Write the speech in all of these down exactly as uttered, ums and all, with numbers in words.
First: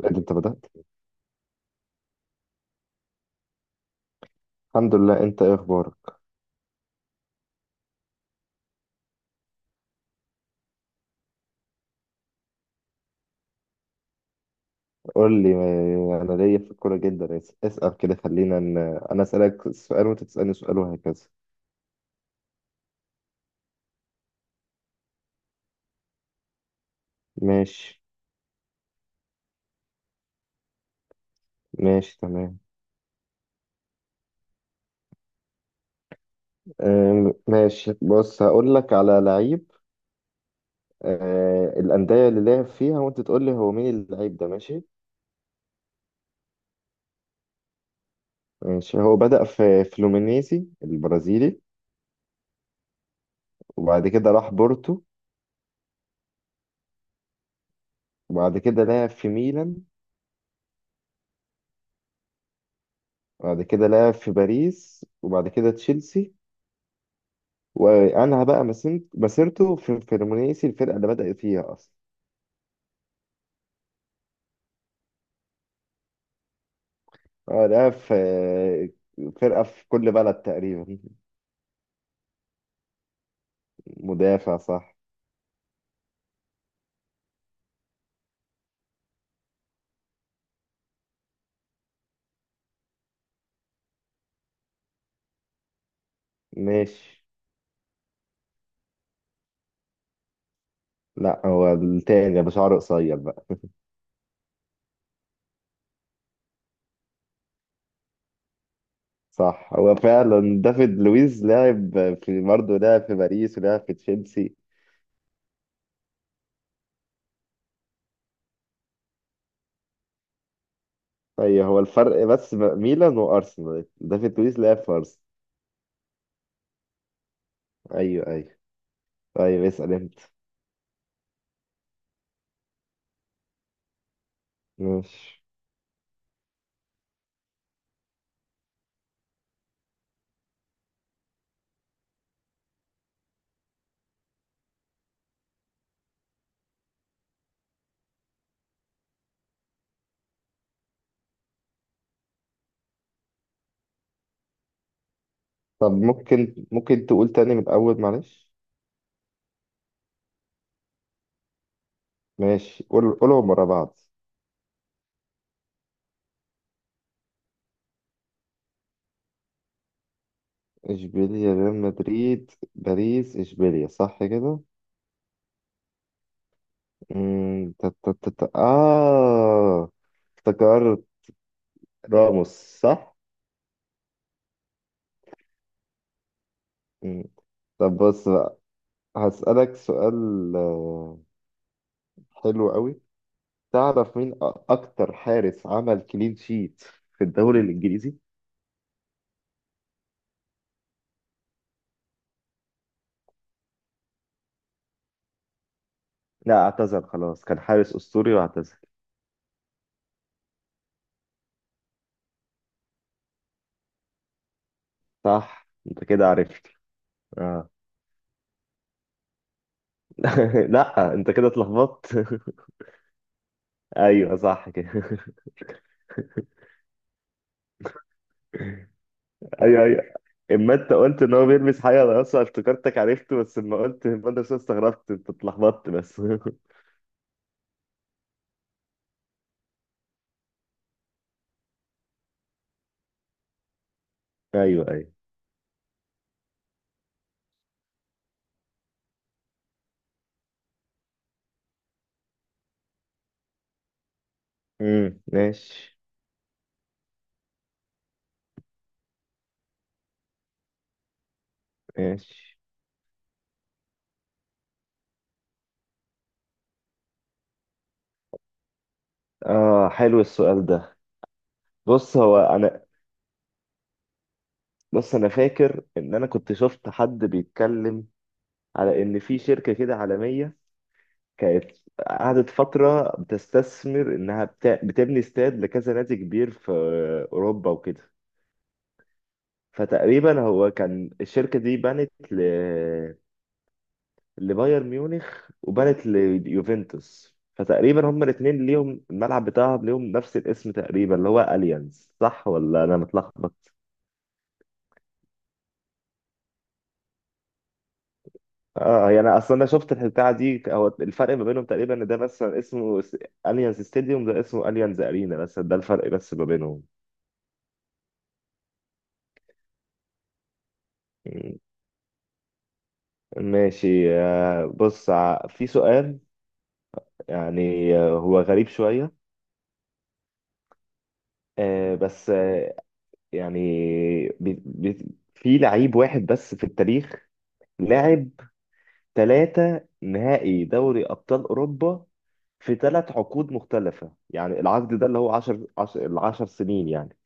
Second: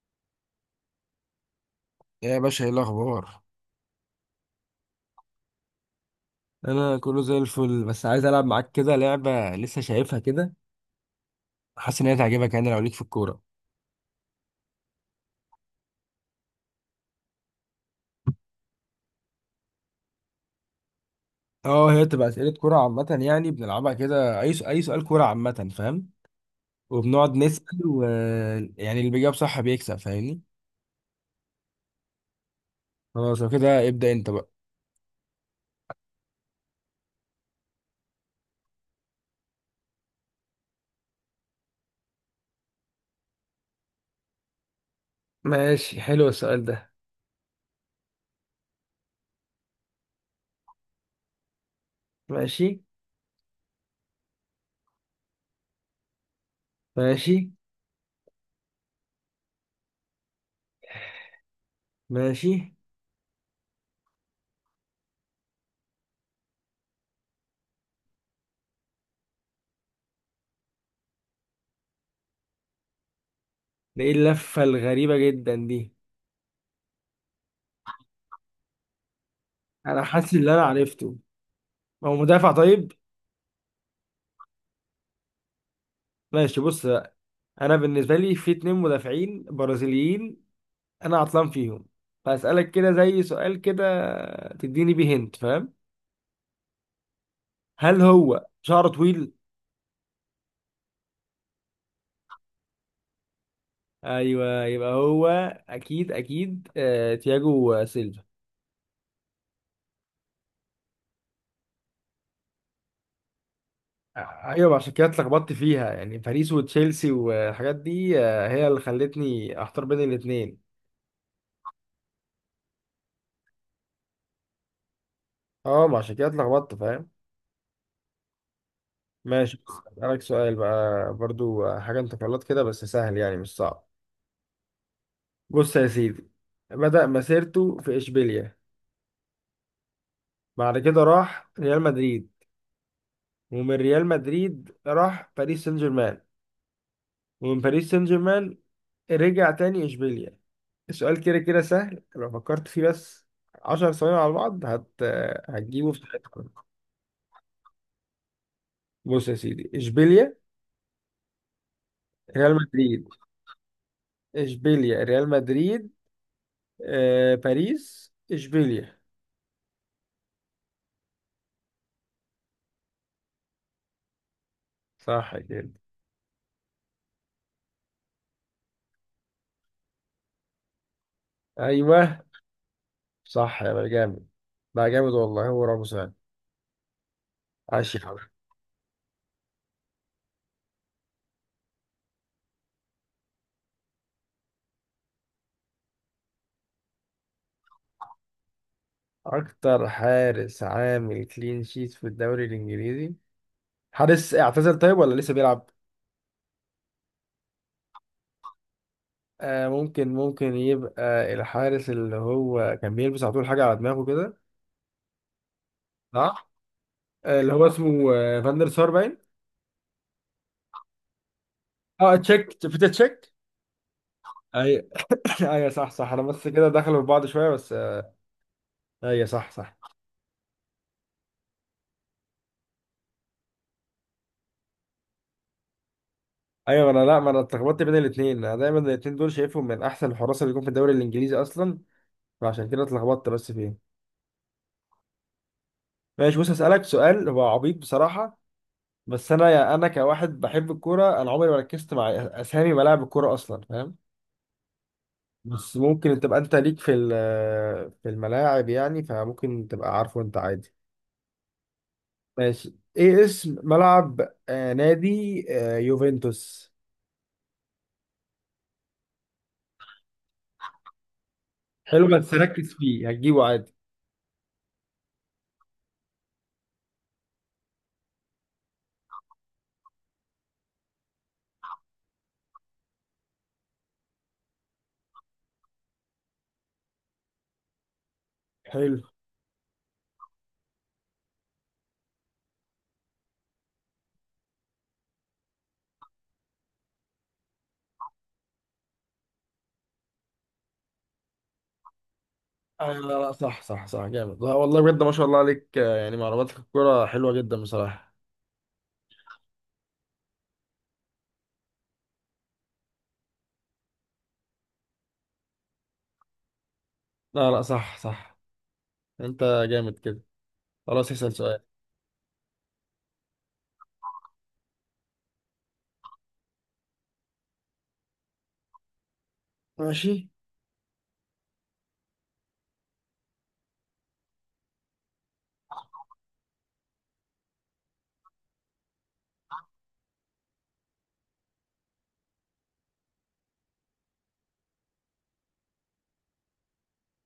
لا، ده انت بدأت. ايه يا باشا، ايه الاخبار؟ الحمد لله. انت ايه اخبارك؟ انا كله زي الفل، بس عايز العب معاك كده لعبه لسه شايفها كده. حاسس ان هي تعجبك، يعني لو ليك في الكوره. قول لي ما- انا ليا في الكوره جدا. اس- اسأل كده، خلينا ان انا اسألك سؤال وانت تسألني سؤال وهكذا. اه، هي بتبقى اسئله كوره عامه يعني، بنلعبها كده. اي سؤال- اي سؤال كوره عامه، فاهم؟ وبنقعد نسال ماشي. و يعني اللي بيجاوب صح بيكسب، فاهمني؟ ماشي تمام. خلاص، لو كده ابدا انت بقى. أم، ماشي، بص هقول لك على لعيب. أه، الأندية اللي لعب فيها وانت تقول لي هو مين اللعيب ده. ماشي. ماشي، حلو السؤال ده. ماشي، هو بدأ في فلومينيزي البرازيلي، ماشي. وبعد كده راح بورتو، ماشي. وبعد كده لعب في ميلان، ماشي. وبعد كده لعب في باريس، وبعد كده تشيلسي، وانهى بقى مسيرت- مسيرته في فلومينيسي الفرقه اللي بدأ فيها اصلا. ده ايه اللفه الغريبه جدا دي؟ اه، ده في فرقه في انا كل حاسس بلد ان انا تقريبا. عرفته. هو مدافع، طيب؟ مدافع، صح. ماشي، بص. انا بالنسبه لي في اتنين مدافعين برازيليين، انا عطلان فيهم، فاسالك كده زي سؤال كده تديني بيه هنت، فاهم؟ ماشي. هل هو شعره طويل؟ لا، هو التاني ابو شعر قصير بقى. ايوه، يبقى هو. اكيد اكيد، آه تياجو سيلفا. صح، هو فعلا دافيد لويز. لاعب في، برضه لاعب في باريس ولاعب في تشيلسي. ايوه، عشان كده اتلخبطت فيها، يعني باريس وتشيلسي والحاجات دي، آه، هي اللي خلتني احتار بين الاتنين. ايوه، هو الفرق بس ب- ميلان وارسنال، دافيد لويز لاعب في ارسنال. اه، ما عشان كده اتلخبطت، فاهم. ايوه ايوه. ماشي، طيب، اسال انت. اسالك سؤال بقى برضو. آه، حاجه انت غلط كده، بس سهل يعني، مش صعب. ماشي. بص يا سيدي، بدأ مسيرته في إشبيليا، بعد كده راح ريال مدريد، ومن ريال مدريد راح باريس سان جيرمان، ومن باريس سان جيرمان رجع تاني إشبيليا. السؤال كده كده سهل لو فكرت فيه بس عشر ثواني على بعض، هت... هتجيبه طب في ساعتها. ممكن ممكن تقول تاني من الاول، معلش. بص يا سيدي، إشبيليا، ريال ماشي، مدريد، قول قولهم ورا بعض. إشبيليا، ريال مدريد، آه... باريس، إشبيليا. اشبيليا، ريال مدريد، باريس، اشبيليا. صح كده؟ صح كده. مم، تا- تا- تا- تا- اه افتكرت. أيوه. راموس. صح. صح، يا بقى جامد. بقى جامد والله، هو راموس يعني. مم. عاش طب يا حبيبي. بص بقى، هسألك سؤال، آه، حلو قوي. تعرف مين أ- اكتر حارس عمل كلين شيت في الدوري الانجليزي؟ اكتر حارس عامل كلين شيت في الدوري الانجليزي؟ حارس اعتزل طيب، ولا لسه بيلعب؟ لا، اعتزل خلاص. كان حارس اسطوري واعتزل. آه، ممكن ممكن يبقى الحارس اللي هو كان بيلبس على طول حاجه على دماغه كده. صح، انت كده صح. عرفت. آه اللي هو آه. اسمه آه فاندر سار باين. لا، انت كده اه، اتلخبطت. تشيك، بيتر تشيك. ايوه، صح ايوه. كده. ايوه صح صح، انا بس كده دخلوا في بعض شويه بس، آه. ايوه صح صح. ايوه. اما انت قلت ان هو بيلبس حاجه رقاصه افتكرتك عرفته، بس اما قلت المدرسه استغربت، انت اتلخبطت بس. ايوه، انا لا، ما انا اتلخبطت بين الاثنين. انا دايما الاثنين دول شايفهم من احسن الحراس اللي يكون في الدوري الانجليزي اصلا، فعشان كده اتلخبطت بس فيهم. ايوه ايوه. ماشي، بص هسألك سؤال هو عبيط بصراحة. بس انا، يا انا كواحد بحب الكوره، انا عمري ما ركزت مع اسامي ملاعب الكوره اصلا، فاهم؟ امم بس ماشي. ممكن تبقى انت ليك في ال- في الملاعب يعني، فممكن تبقى عارفه انت عادي. ماشي. ماشي، ايه اسم ملعب آه نادي آه يوفنتوس؟ اه، حلو السؤال ده. حلو، بص بس هو ركز انا فيه هتجيبه عادي. بص انا فاكر ان انا كنت شفت حد بيتكلم على ان في شركه كده عالميه، كانت قعدت فتره بتستثمر انها بتا... بتبني استاد لكذا نادي كبير في اوروبا وكده. حلو. فتقريبا هو، كان الشركه دي بنت ل... لبايرن ميونخ وبانت ليوفنتوس، فتقريبا هما الاثنين ليهم الملعب بتاعهم، ليهم نفس الاسم تقريبا، اللي هو اليانز. صح ولا آه انا لا لا، صح متلخبط؟ صح صح، جامد. لا والله بجد، ما شاء الله عليك، آه، يعني معلوماتك في الكوره حلوه جدا بصراحه. اه، يعني انا اصلا انا شفت البتاعه دي. هو الفرق ما بينهم تقريبا ان ده مثلا اسمه س- اليانز ستاديوم، ده اسمه اليانز ارينا، بس ده الفرق بس ما بينهم. لا لا، صح صح. انت جامد كده. خلاص، اسال سؤال. ماشي، آه، بص ع- في سؤال يعني، آه، هو غريب شويه، ماشي. آه، بس آه، يعني بي- بي- في لعيب واحد بس في التاريخ لاعب ثلاثة نهائي دوري أبطال أوروبا في ثلاث عقود مختلفة. يعني العقد ده اللي هو عشرة، عشرة، العشر سنين يعني.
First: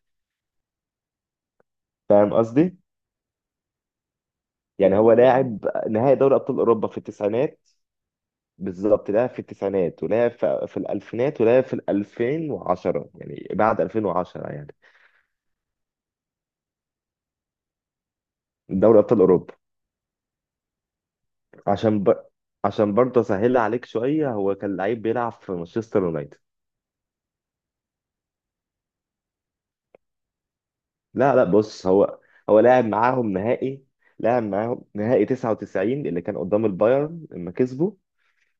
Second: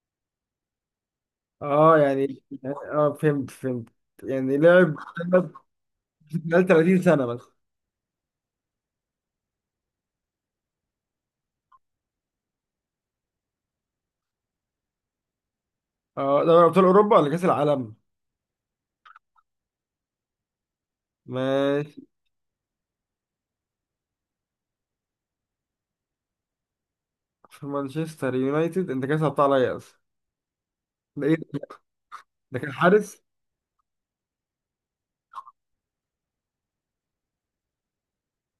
اه فاهم يعني، قصدي؟ اه، فهمت فهمت. يعني لعب يعني هو لعب لاعب نهائي دوري أبطال خلال أوروبا في ثلاثين سنة بس؟ التسعينات. بالظبط، لاعب في التسعينات، ولاعب في, في الألفينات، ولاعب في ألفين وعشرة يعني بعد ألفين وعشرة يعني. اه، دوري أبطال أوروبا ولا كأس العالم؟ دوري أبطال أوروبا. ماشي. عشان ب... عشان برضه أسهلها عليك شوية. هو كان لعيب بيلعب في مانشستر يونايتد. في مانشستر يونايتد؟ أنت كده صعبتها عليا أصلا. ده لا إيه لا، ده؟ بص، هو ده هو كان لعب حارس؟ معاهم نهائي لعب معاهم نهائي تسعة وتسعين اللي كان قدام البايرن لما كسبوا،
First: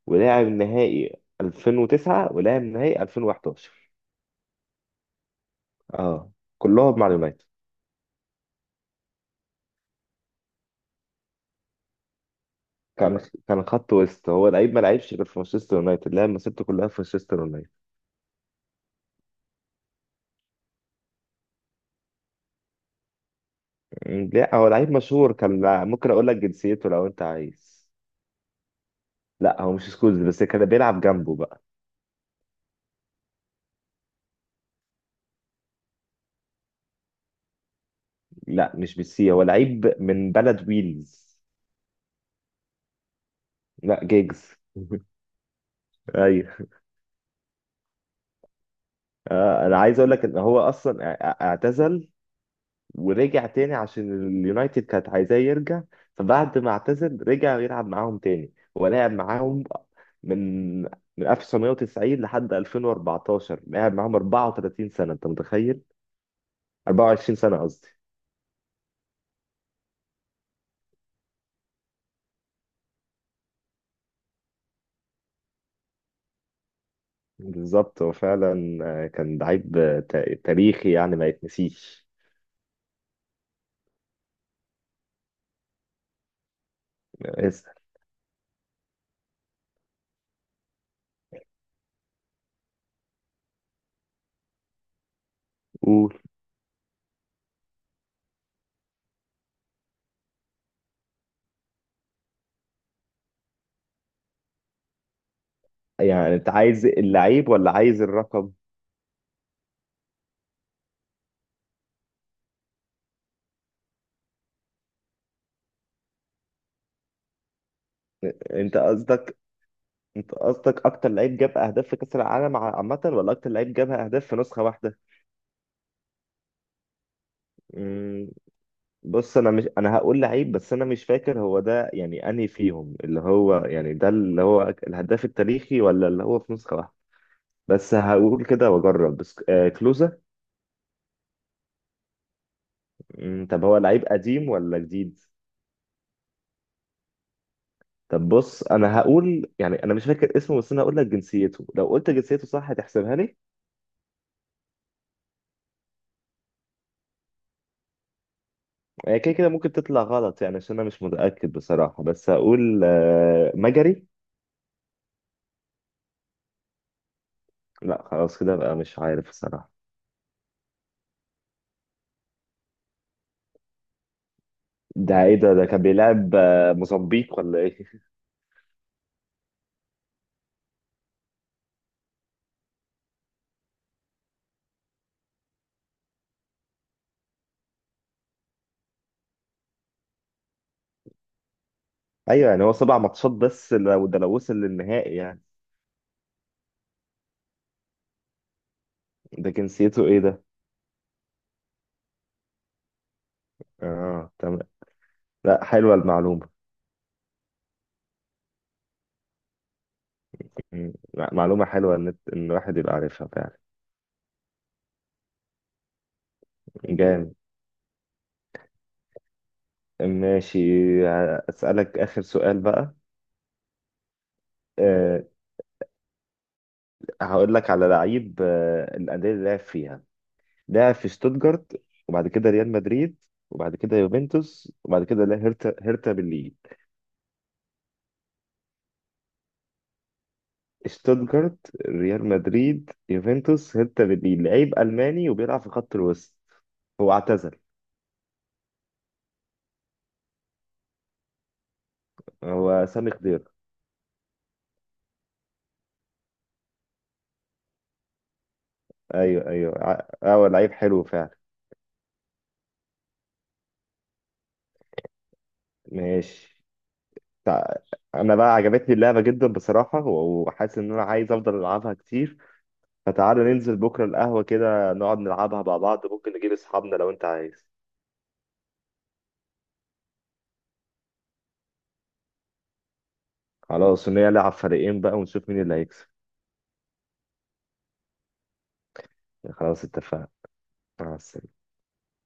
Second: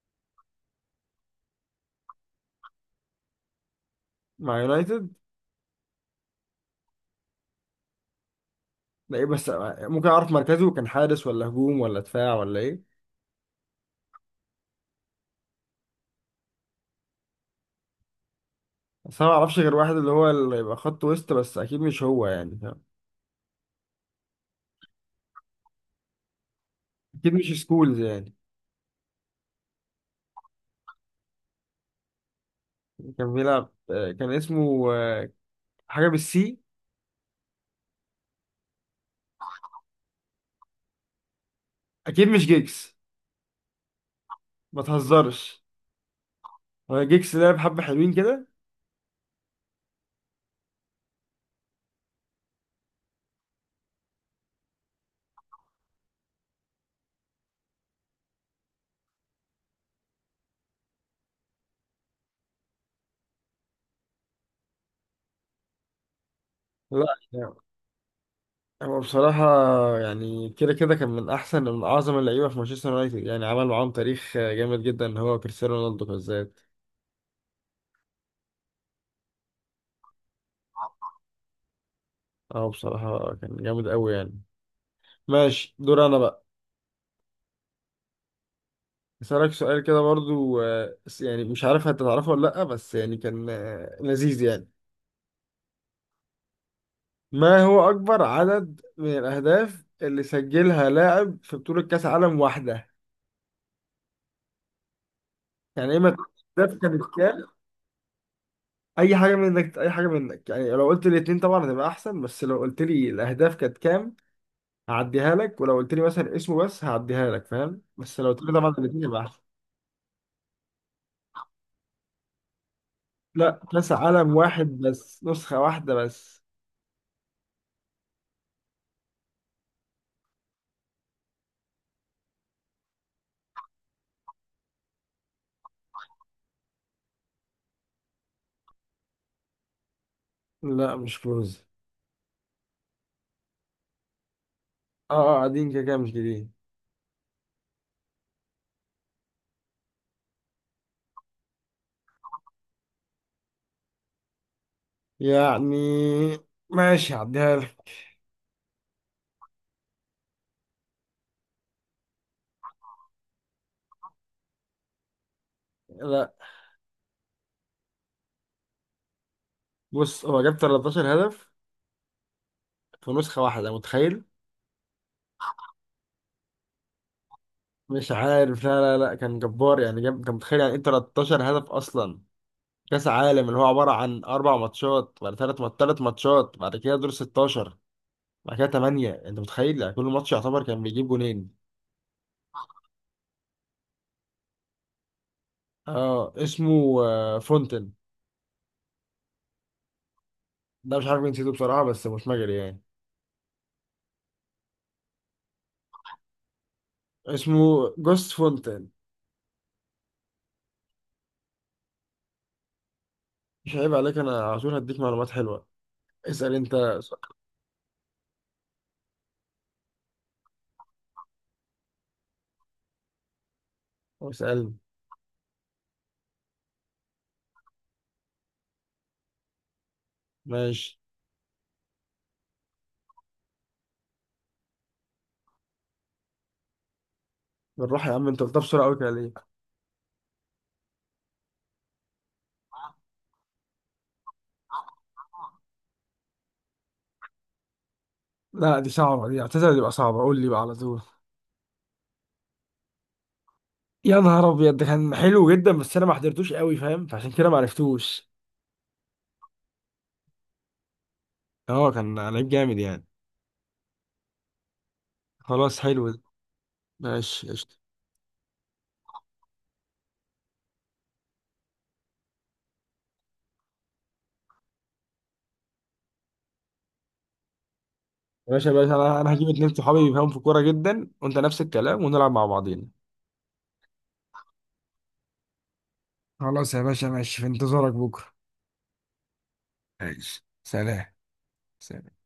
ولعب نهائي ألفين وتسعة، ولعب نهائي ألفين وأحد عشر. مع يونايتد؟ اه، كلهم مع اليونايتد. ده إيه بس. ممكن أعرف مركزه؟ كان حارس ولا هجوم ولا دفاع ولا إيه؟ كان كان خط وسط. هو لعيب ما لعبش غير في مانشستر يونايتد، لعب مسيرته كلها في مانشستر يونايتد. بس أنا معرفش غير واحد اللي هو اللي يبقى خط وسط، بس أكيد مش هو يعني، فاهم؟ م، لا، هو لعيب مشهور. كان لع- ممكن اقول لك جنسيته لو انت أكيد مش عايز. سكولز يعني. لا، هو مش سكولز، بس كان بيلعب جنبه بقى. كان بيلعب، آه، كان اسمه، آه، حاجة بالسي. لا، مش بالسي، هو لعيب من بلد ويلز. أكيد مش جيجز. لا، جيجز. ما تهزرش. ايوه. هو جيكس لعب حبة حلوين كده. آه، انا عايز اقول لك ان هو اصلا اع- اعتزل ورجع تاني عشان اليونايتد كانت عايزاه يرجع، فبعد ما اعتزل رجع يلعب معاهم تاني. هو لعب معاهم من من ألف وتسعمائة وتسعين لحد ألفين واربعتاشر، لعب معاهم 34 سنة انت متخيل، لا، 24 يعني سنة قصدي. هو بصراحة، يعني كده كده كان من أحسن من أعظم اللعيبة في مانشستر يونايتد، يعني عمل معاهم تاريخ جامد جدا، هو كريستيانو رونالدو بالذات. بالظبط، هو فعلا آه، كان لعيب آه، تا- تاريخي يعني ما يتنسيش. اه، بصراحة كان جامد أوي يعني. ماشي، دور أنا بقى. اسأل. أسألك سؤال كده برضو، آه، يعني مش عارف هتتعرفه ولا لأ، بس يعني كان، آه، لذيذ يعني. قول. ما هو أكبر عدد من الأهداف اللي سجلها لاعب في بطولة كأس عالم واحدة؟ يعني إيه ما يعني انت الأهداف عايز كانت كام. اللعيب ولا عايز الرقم؟ اي حاجه منك، اي حاجه منك، يعني لو قلت لي الاتنين طبعا هتبقى احسن، بس لو قلت لي الاهداف كانت كام هعديها لك، ولو قلت لي مثلا اسمه بس هعديها لك، فاهم؟ بس لو قلت لي طبعا انت الاتنين يبقى قصدك احسن. انت قصدك اكتر لعيب جاب اهداف في كاس العالم ع- عامه ولا اكتر لا، لعيب جاب كاس اهداف في عالم نسخه واحد واحده؟ بس، نسخه واحده بس. مم، بص، انا مش انا هقول لعيب، بس انا مش فاكر هو ده يعني انهي فيهم، اللي هو يعني ده اللي هو أك- الهداف التاريخي ولا اللي هو في نسخه واحده. بس هقول كده واجرب، بس آه، كلوزا. لا، مش كلوز. مم، طب هو لعيب قديم ولا اه جديد؟ اه، قاعدين كده كده مش جديد طب بص، انا هقول يعني، انا مش فاكر اسمه بس انا هقول لك جنسيته، لو قلت جنسيته صح هتحسبها لي؟ يعني. ماشي، هعديها لك. هي كده كده ممكن تطلع غلط يعني عشان انا مش متاكد بصراحه، بس هقول آه مجري. لا، لا خلاص كده بقى مش عارف الصراحة. بص هو جاب تلتاشر هدف في نسخه واحده، متخيل؟ ده ايه ده؟ ده كان بيلعب آه، موزمبيق ولا ايه؟ مش عارف. لا لا لا، كان جبار يعني. جاب، كان متخيل يعني ايه تلتاشر هدف اصلا؟ كاس عالم اللي هو عباره عن اربع ماتشات، بعد ثلاث مات ثلاث ماتشات، بعد كده دور ستاشر، بعد كده تمانيه، انت متخيل؟ يعني كل ماتش يعتبر كان بيجيب جونين. ايوه يعني هو سبع ماتشات بس، لو ده لو وصل للنهائي يعني. اه، اسمه، آه، فونتن. ده جنسيته ايه ده؟ ده مش عارف جنسيته بصراحه، بس مش مجري يعني. اه تمام. لا، حلوة المعلومة. اسمه جوست فونتن. مم. لا، معلومة حلوة ان ان الواحد يبقى عارفها فعلا. مش عيب عليك، انا على طول هديك معلومات حلوه. اسال انت. جامد. ماشي، اسألك اخر سؤال بقى. اسال. أه، هقول لك على لعيب. أه، الأندية اللي لعب فيها: لعب ماشي، في شتوتجارت، وبعد كده ريال مدريد، وبعد كده يوفنتوس، وبعد كده لا، هيرتا، هيرتا بالليج. بالراحه يا عم، انت قلتها بسرعه قوي كده ليه؟ شتوتجارت، ريال مدريد، يوفنتوس، هيرتا برلين. لعيب ألماني وبيلعب في خط الوسط. هو اعتزل. لا دي صعبه دي، اعتذر تبقى صعبه، قول لي بقى على طول. هو سامي خضير. يا نهار ابيض، ده كان حلو جدا، بس انا ما حضرتوش قوي، فاهم؟ فعشان كده ما عرفتوش. ايوه ايوه ع- آه، هو لعيب حلو فعلا. اه، كان لعيب جامد يعني. خلاص، حلو ده. ماشي. ماشي، قشطة. تع- انا بقى عجبتني اللعبه جدا بصراحه، و- وحاسس ان انا عايز افضل العبها كتير. فتعالى ننزل بكره القهوه كده نقعد نلعبها مع بعض، ممكن نجيب اصحابنا لو انت عايز. يا باشا، باشا، انا انا هجيب اتنين صحابي بيفهموا في الكورة جدا، وانت نفس الكلام، ونلعب مع بعضينا. خلاص، ونلعب فريقين بقى ونشوف مين اللي هيكسب. خلاص يا باشا، ماشي، في انتظارك بكرة. خلاص اتفقنا. ماشي، سلام. مع السلامه. سلام.